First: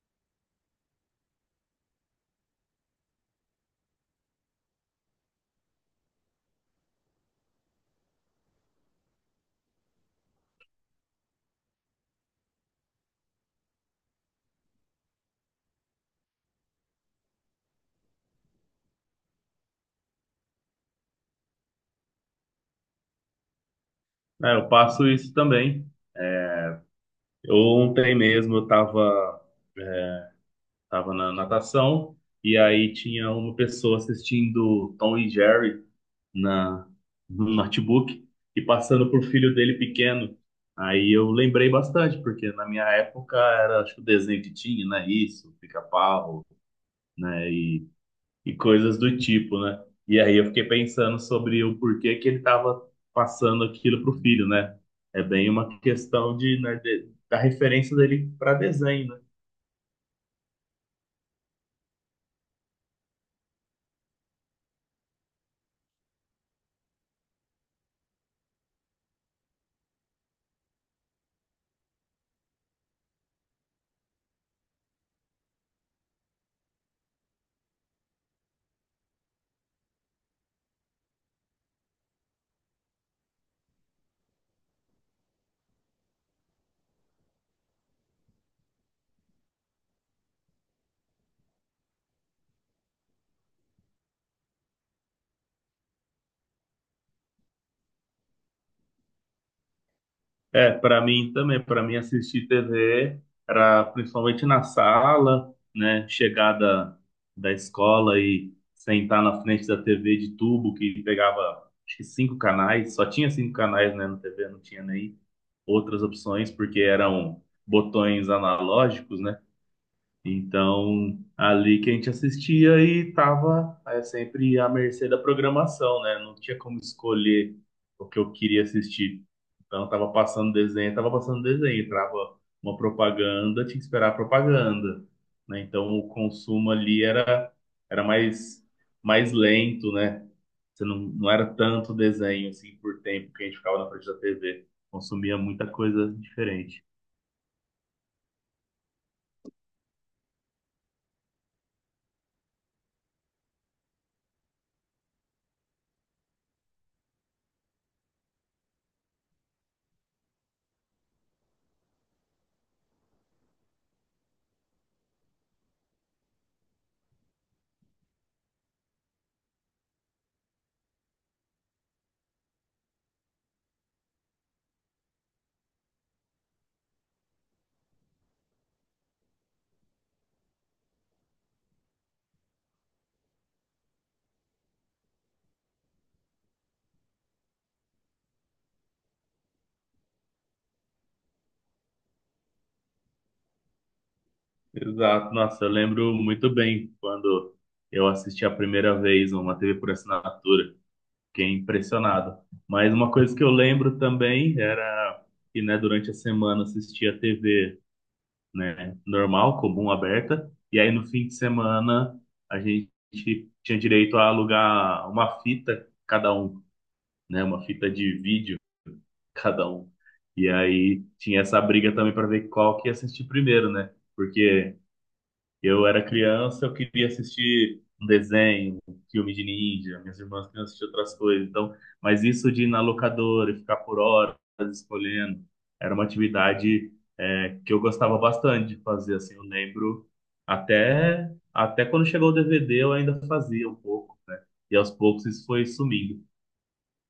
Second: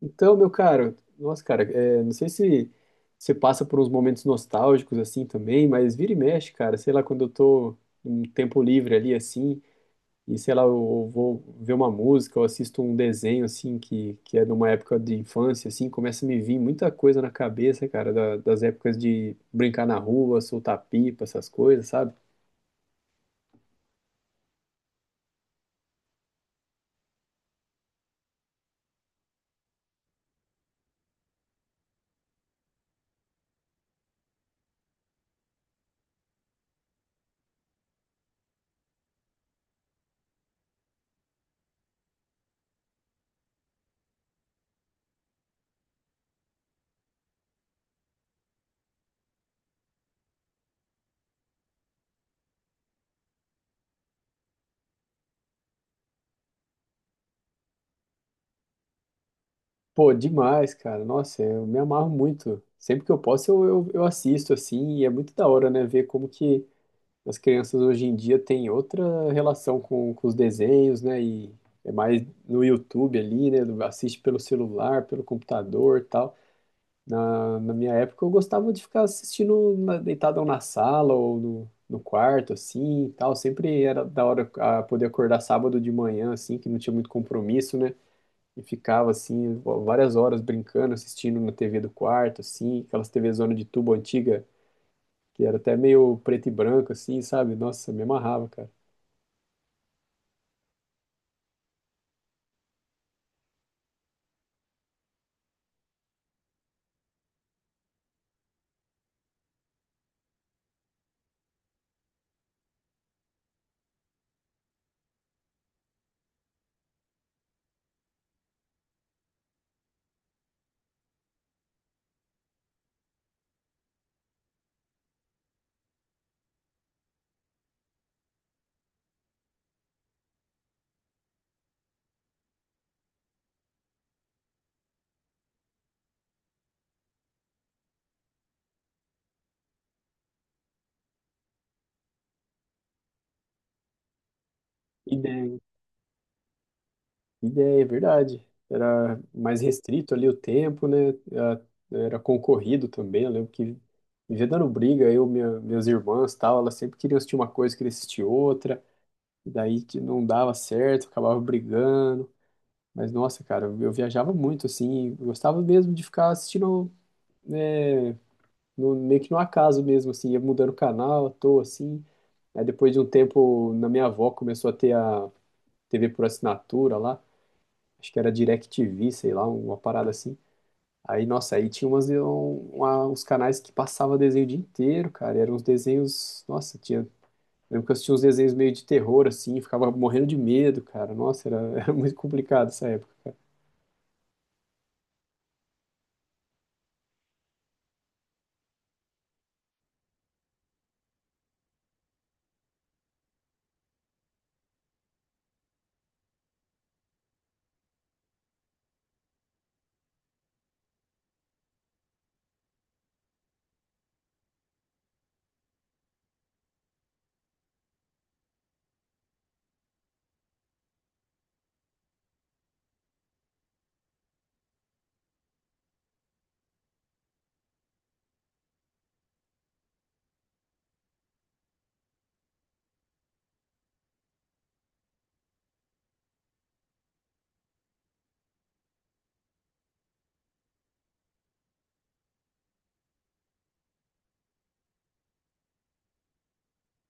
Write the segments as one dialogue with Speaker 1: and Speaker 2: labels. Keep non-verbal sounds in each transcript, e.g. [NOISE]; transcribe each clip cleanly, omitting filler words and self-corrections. Speaker 1: Então, meu caro, nossa, cara, é, não sei se você passa por uns momentos nostálgicos assim também, mas vira e mexe, cara, sei lá, quando eu tô um tempo livre ali assim, e sei lá, eu vou ver uma música, eu assisto um desenho assim que é de uma época de infância assim, começa a me vir muita coisa na cabeça, cara, das épocas de brincar na rua, soltar pipa, essas coisas, sabe?
Speaker 2: É, eu passo isso também. É, Eu, ontem mesmo eu estava tava na natação e aí tinha uma pessoa assistindo Tom e Jerry na, no notebook e passando por filho dele pequeno. Aí eu lembrei bastante, porque na minha época era, acho que o desenho que tinha, né? Isso, Pica-Pau, né? E coisas do tipo, né? E aí eu fiquei pensando sobre o porquê que ele estava passando aquilo pro filho, né? É bem uma questão de, né, da referência dele para desenho, né?
Speaker 1: Pô, demais, cara. Nossa, eu me amarro muito. Sempre que eu posso, eu assisto, assim, e é muito da hora, né? Ver como que as crianças hoje em dia têm outra relação com os desenhos, né? E é mais no YouTube ali, né? Assiste pelo celular, pelo computador e tal. Na minha época eu gostava de ficar assistindo na, deitado na sala ou no quarto, assim, e tal. Sempre era da hora a poder acordar sábado de manhã, assim, que não tinha muito compromisso, né? E ficava, assim, várias horas brincando, assistindo na TV do quarto, assim, aquelas TV zona de tubo antiga que era até meio preto e branco, assim, sabe? Nossa, me amarrava, cara.
Speaker 2: É, para mim também, para mim assistir TV era principalmente na sala, né? Chegada da da escola e sentar na frente da TV de tubo que pegava acho que 5 canais, só tinha cinco canais, né, na TV, não tinha nem outras opções porque eram botões analógicos, né? Então, ali que a gente assistia e tava sempre à mercê da programação, né? Não tinha como escolher o que eu queria assistir. Então, tava passando desenho, entrava uma propaganda, tinha que esperar a propaganda, né? Então, o consumo ali era mais lento, né? Você não, não era tanto desenho, assim, por tempo que a gente ficava na frente da TV. Consumia
Speaker 1: Ideia.
Speaker 2: muita coisa diferente.
Speaker 1: Ideia, é verdade. Era mais restrito ali o tempo, né? Era Era concorrido também. Eu lembro que vivia dando briga, eu, minhas irmãs, tal, elas sempre queriam assistir uma coisa, queriam assistir outra. E daí que não dava certo, acabava brigando. Mas nossa, cara, eu viajava muito assim, gostava mesmo de ficar assistindo, né, meio que no acaso mesmo, assim, ia mudando o canal, à toa, assim. Aí depois de um tempo, na minha avó começou a ter a TV por assinatura lá, acho que era DirecTV, sei lá, uma parada assim. Aí, nossa, aí tinha umas, uns canais que passava desenho o dia inteiro, cara, e eram uns desenhos, nossa, tinha, lembro que eu assistia uns desenhos meio de terror, assim, ficava morrendo de medo, cara, nossa, era, [LAUGHS] era muito complicado essa época.
Speaker 2: Exato. Nossa, eu lembro muito bem quando eu assisti a primeira vez uma TV por assinatura. Fiquei impressionado. Mas uma coisa que eu lembro também era que, né, durante a semana eu assistia TV, né, normal, comum, aberta. E aí no fim de semana a gente tinha direito a alugar uma fita cada um, né, uma fita de vídeo [LAUGHS] cada um. E aí tinha essa briga também para ver qual que ia assistir primeiro, né? Porque eu era criança, eu queria assistir um desenho, um filme de ninja, minhas irmãs queriam assistir outras coisas. Então, mas isso de ir na locadora e ficar por horas escolhendo, era uma atividade que eu gostava bastante de fazer. Assim, eu lembro até quando chegou o DVD eu ainda fazia um pouco, né? E aos poucos isso foi sumindo.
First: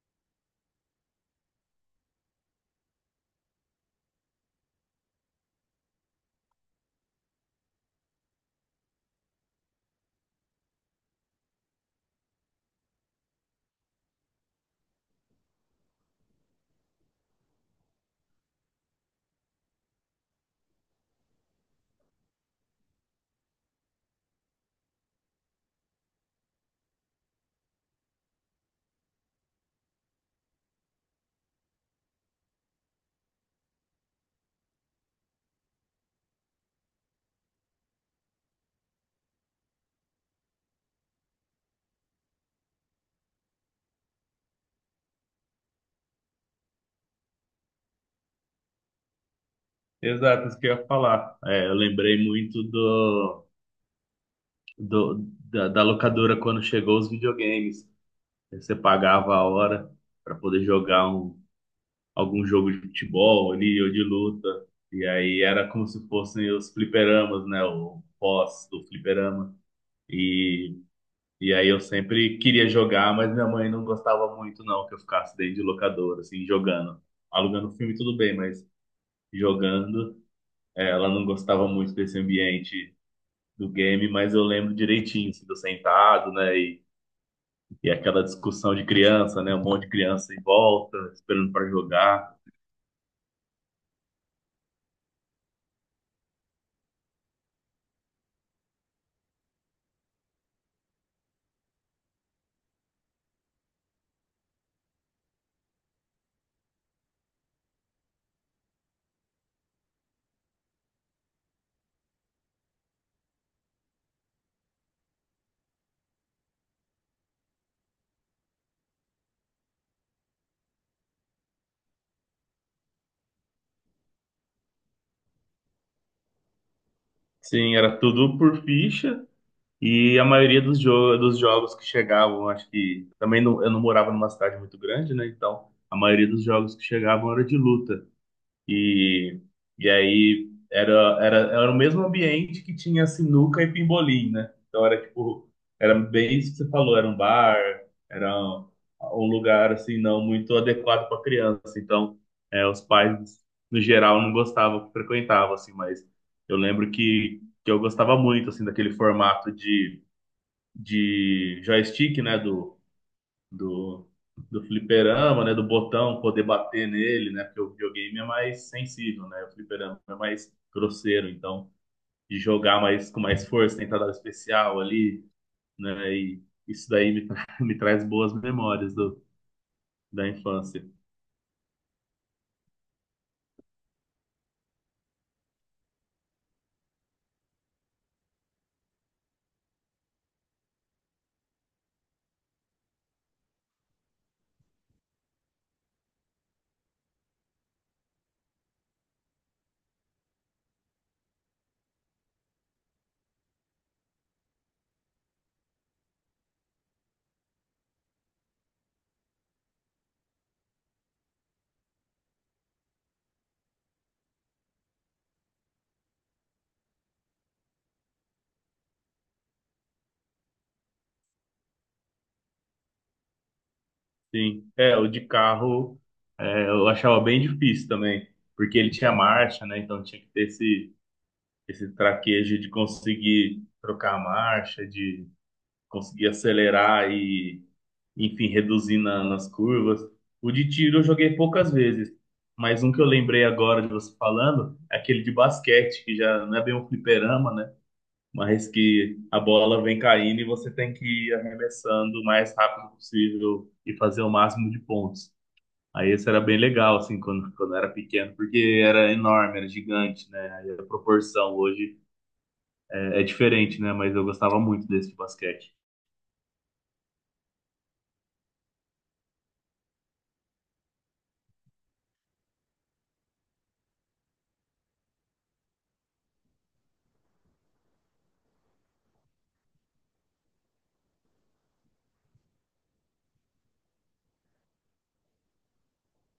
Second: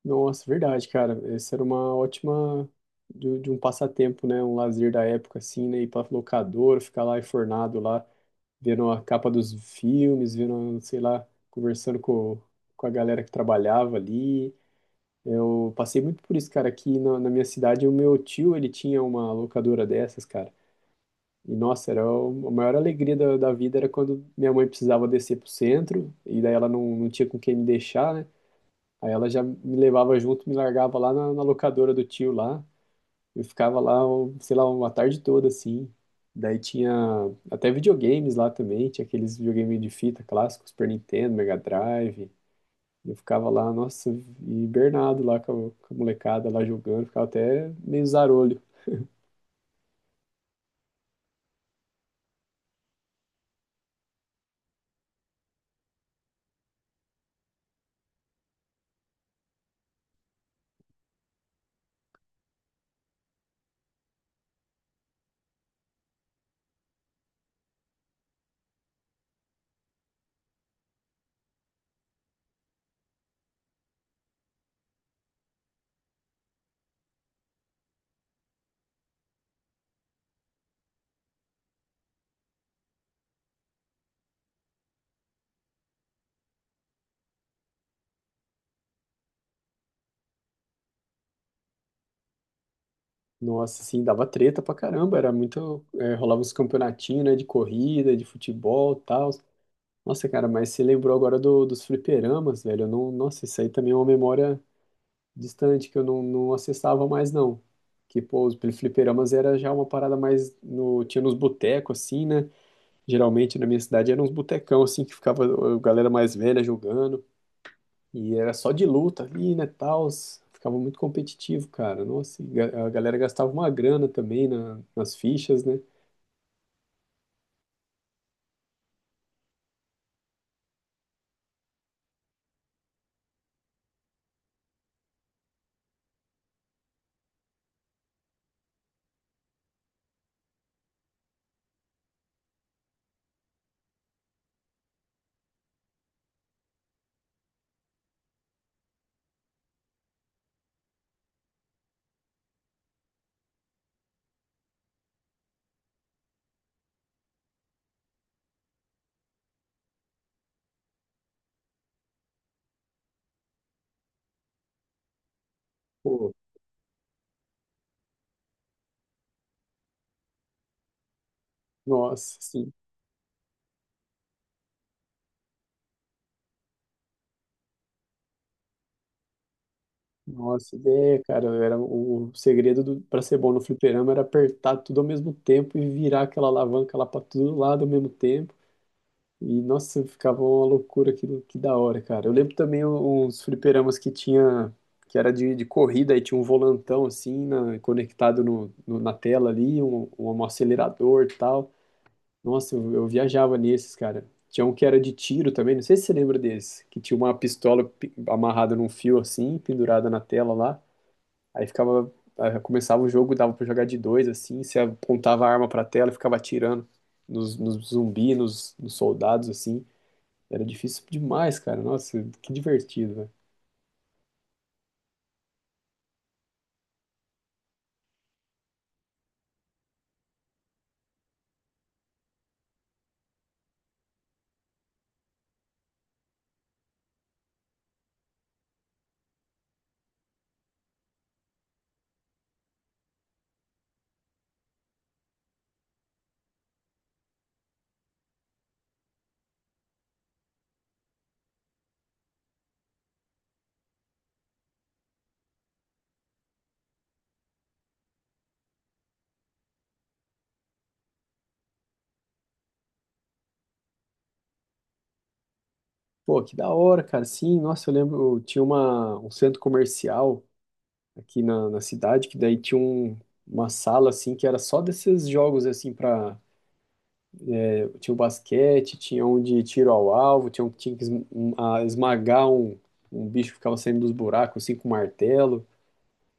Speaker 1: Nossa, verdade, cara. Essa era uma ótima de um passatempo, né? Um lazer da época, assim, né? Ir pra locadora, ficar lá enfornado lá, vendo a capa dos filmes, vendo, sei lá, conversando com a galera que trabalhava ali. Eu passei muito por isso, cara. Aqui na, na minha cidade, o meu tio, ele tinha uma locadora dessas, cara. E, nossa, era a maior alegria da, da vida era quando minha mãe precisava descer pro centro, e daí ela não tinha com quem me deixar, né? Aí ela já me levava junto, me largava lá na, na locadora do tio lá. Eu ficava lá, sei lá, uma tarde toda assim. Daí tinha até videogames lá também, tinha aqueles videogames de fita clássicos, Super Nintendo, Mega Drive. Eu ficava lá, nossa, hibernado lá com a molecada lá jogando, ficava até meio zarolho.
Speaker 2: Exato, isso que eu ia falar. É, eu lembrei muito da locadora quando chegou os videogames. Você pagava a hora para poder jogar algum jogo de futebol ali ou de luta. E aí era como se fossem os fliperamas, né? O pós do fliperama. E, e aí eu sempre queria jogar, mas minha mãe não gostava muito, não, que eu ficasse dentro de locadora, assim, jogando. Alugando filme, tudo bem, mas jogando, ela não gostava muito desse ambiente do game, mas eu lembro direitinho, assim, do sentado, né? E aquela discussão de criança, né? Um monte de criança em volta, esperando para jogar.
Speaker 1: Nossa, assim, dava treta pra caramba, era muito. É, rolava uns campeonatinhos, né, de corrida, de futebol e tal. Nossa, cara, mas você lembrou agora do, dos fliperamas, velho? Eu não, nossa, isso aí também é uma memória distante que eu não, não acessava mais, não. Que, pô, os fliperamas era já uma parada mais no, tinha nos botecos, assim, né? Geralmente na minha cidade eram uns botecão, assim, que ficava a galera mais velha jogando. E era só de luta ali, né, tals. Ficava muito competitivo, cara. Nossa, e a galera gastava uma grana também na, nas fichas, né?
Speaker 2: Sim, era tudo por ficha. E a maioria dos jogos que chegavam, acho que também não, eu não morava numa cidade muito grande, né? Então a maioria dos jogos que chegavam era de luta. E, e aí era o mesmo ambiente que tinha sinuca e pimbolim, né? Então era tipo, era bem isso que você falou, era um bar, era um lugar assim não muito adequado para criança. Então, é, os pais no geral não gostavam que frequentavam assim, mas eu lembro que eu gostava muito assim daquele formato de joystick, né, do, do fliperama, né? Do botão
Speaker 1: Pô,
Speaker 2: poder bater nele, né? Porque o videogame é mais sensível, né? O fliperama é mais grosseiro, então
Speaker 1: nossa,
Speaker 2: de
Speaker 1: sim.
Speaker 2: jogar mais com mais força, tentar dar o especial ali, né? E isso daí [LAUGHS] me traz boas memórias do, da
Speaker 1: Nossa,
Speaker 2: infância.
Speaker 1: é cara, era o segredo do, para ser bom no fliperama era apertar tudo ao mesmo tempo e virar aquela alavanca lá para todo lado ao mesmo tempo. E, nossa, ficava uma loucura aquilo, que da hora, cara. Eu lembro também uns fliperamas que tinha, que era de corrida, e tinha um volantão, assim, conectado na tela ali, acelerador e tal. Nossa, eu viajava nesses, cara. Tinha um que era de tiro também, não sei se você lembra desse, que tinha uma pistola amarrada num fio, assim, pendurada na tela lá. Aí ficava, aí começava o jogo, dava pra jogar de dois, assim, você apontava a arma pra tela e ficava atirando nos, nos zumbis, nos, nos soldados, assim. Era difícil demais, cara. Nossa, que divertido, velho.
Speaker 2: Sim, é, o de carro é, eu achava bem difícil também, porque ele tinha marcha, né? Então tinha que ter esse traquejo de conseguir trocar a marcha, de conseguir acelerar e enfim, reduzir nas curvas. O de tiro eu joguei poucas vezes, mas um que eu lembrei agora de você falando é aquele de basquete, que já não é bem um fliperama, né? Mas que a bola vem caindo e você tem que ir arremessando o mais rápido possível e fazer o máximo de pontos. Aí esse era bem legal, assim, quando eu era pequeno, porque era enorme, era gigante, né? Aí a proporção hoje é diferente, né? Mas eu gostava muito desse de basquete.
Speaker 1: Pô, que da hora, cara. Sim, nossa, eu lembro, eu tinha uma, um centro comercial aqui na, na cidade, que daí tinha um, uma sala, assim, que era só desses jogos, assim, pra... Tinha o basquete, tinha um de tiro ao alvo, tinha um que tinha que esmagar um, um bicho que ficava saindo dos buracos, assim, com martelo.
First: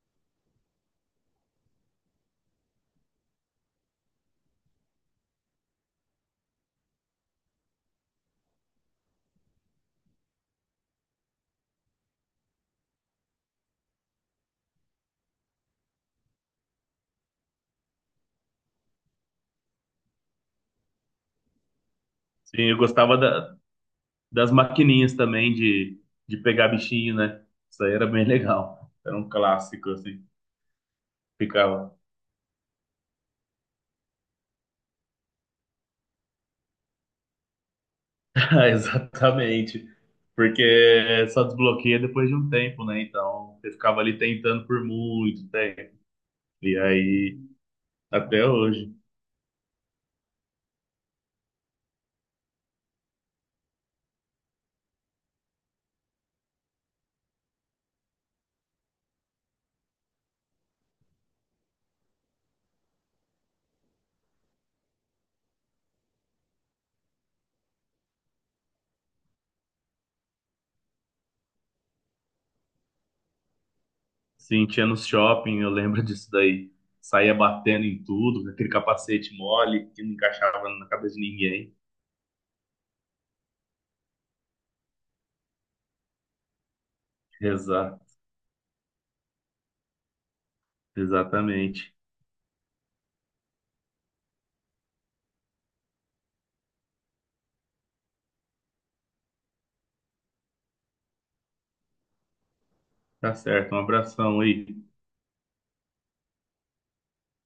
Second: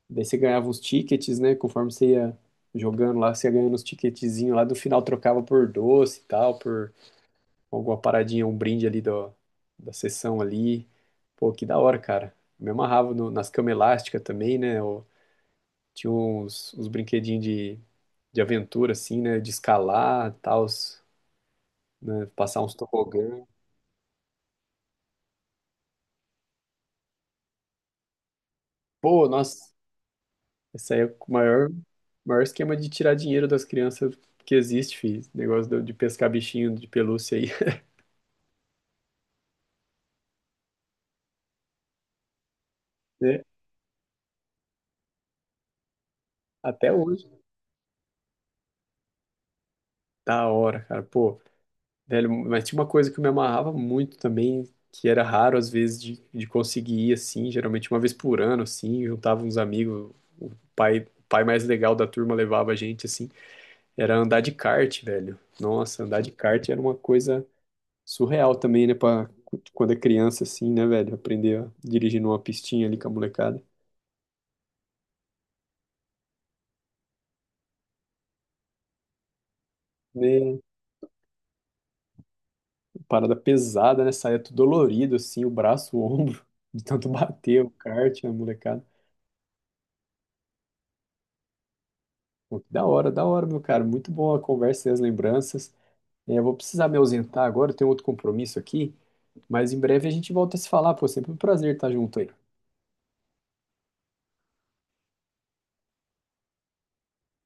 Speaker 1: Daí você ganhava uns tickets, né, conforme você ia jogando lá, você ia ganhando uns ticketzinhos lá, do final trocava por doce e tal, por alguma paradinha, um brinde ali do, da sessão ali. Pô, que da hora, cara. Me amarrava nas camas elásticas também, né? Eu tinha uns, uns brinquedinhos de aventura, assim, né? De escalar, tal, né? Passar
Speaker 2: Sim,
Speaker 1: uns
Speaker 2: eu gostava
Speaker 1: tobogã.
Speaker 2: das maquininhas também de pegar bichinho, né? Isso aí era bem legal. Era
Speaker 1: Pô,
Speaker 2: um
Speaker 1: nossa,
Speaker 2: clássico, assim.
Speaker 1: esse aí é o maior,
Speaker 2: Ficava. [LAUGHS]
Speaker 1: maior esquema de tirar dinheiro das crianças que existe, filho. Esse negócio de pescar bichinho de pelúcia aí, [LAUGHS]
Speaker 2: Ah, exatamente. Porque só desbloqueia depois de um tempo, né?
Speaker 1: né?
Speaker 2: Então, você ficava ali tentando por muito tempo. E
Speaker 1: Até hoje.
Speaker 2: aí, até hoje.
Speaker 1: Da hora, cara. Pô. Velho, mas tinha uma coisa que eu me amarrava muito também, que era raro às vezes de conseguir ir assim, geralmente uma vez por ano, assim, juntava uns amigos, o o pai mais legal da turma levava a gente assim, era andar de kart, velho. Nossa, andar de kart era uma coisa surreal também, né, pra, quando é criança assim, né, velho, aprender a dirigir numa pistinha ali com a molecada.
Speaker 2: Sim, tinha no shopping, eu lembro [LAUGHS] disso daí. Saía batendo em tudo, com aquele capacete mole que não
Speaker 1: Né,
Speaker 2: encaixava na cabeça de ninguém.
Speaker 1: parada pesada, né, saía tudo dolorido assim, o braço, o ombro, [LAUGHS] de tanto bater o
Speaker 2: Exato,
Speaker 1: kart, a molecada.
Speaker 2: exatamente.
Speaker 1: Pô, que da hora, da hora, meu cara. Muito bom a conversa e as lembranças. É, eu vou precisar me ausentar agora, eu tenho outro compromisso aqui, mas em breve a gente volta a se falar, pô. Sempre um prazer estar junto aí.
Speaker 2: Tá certo, um abração aí.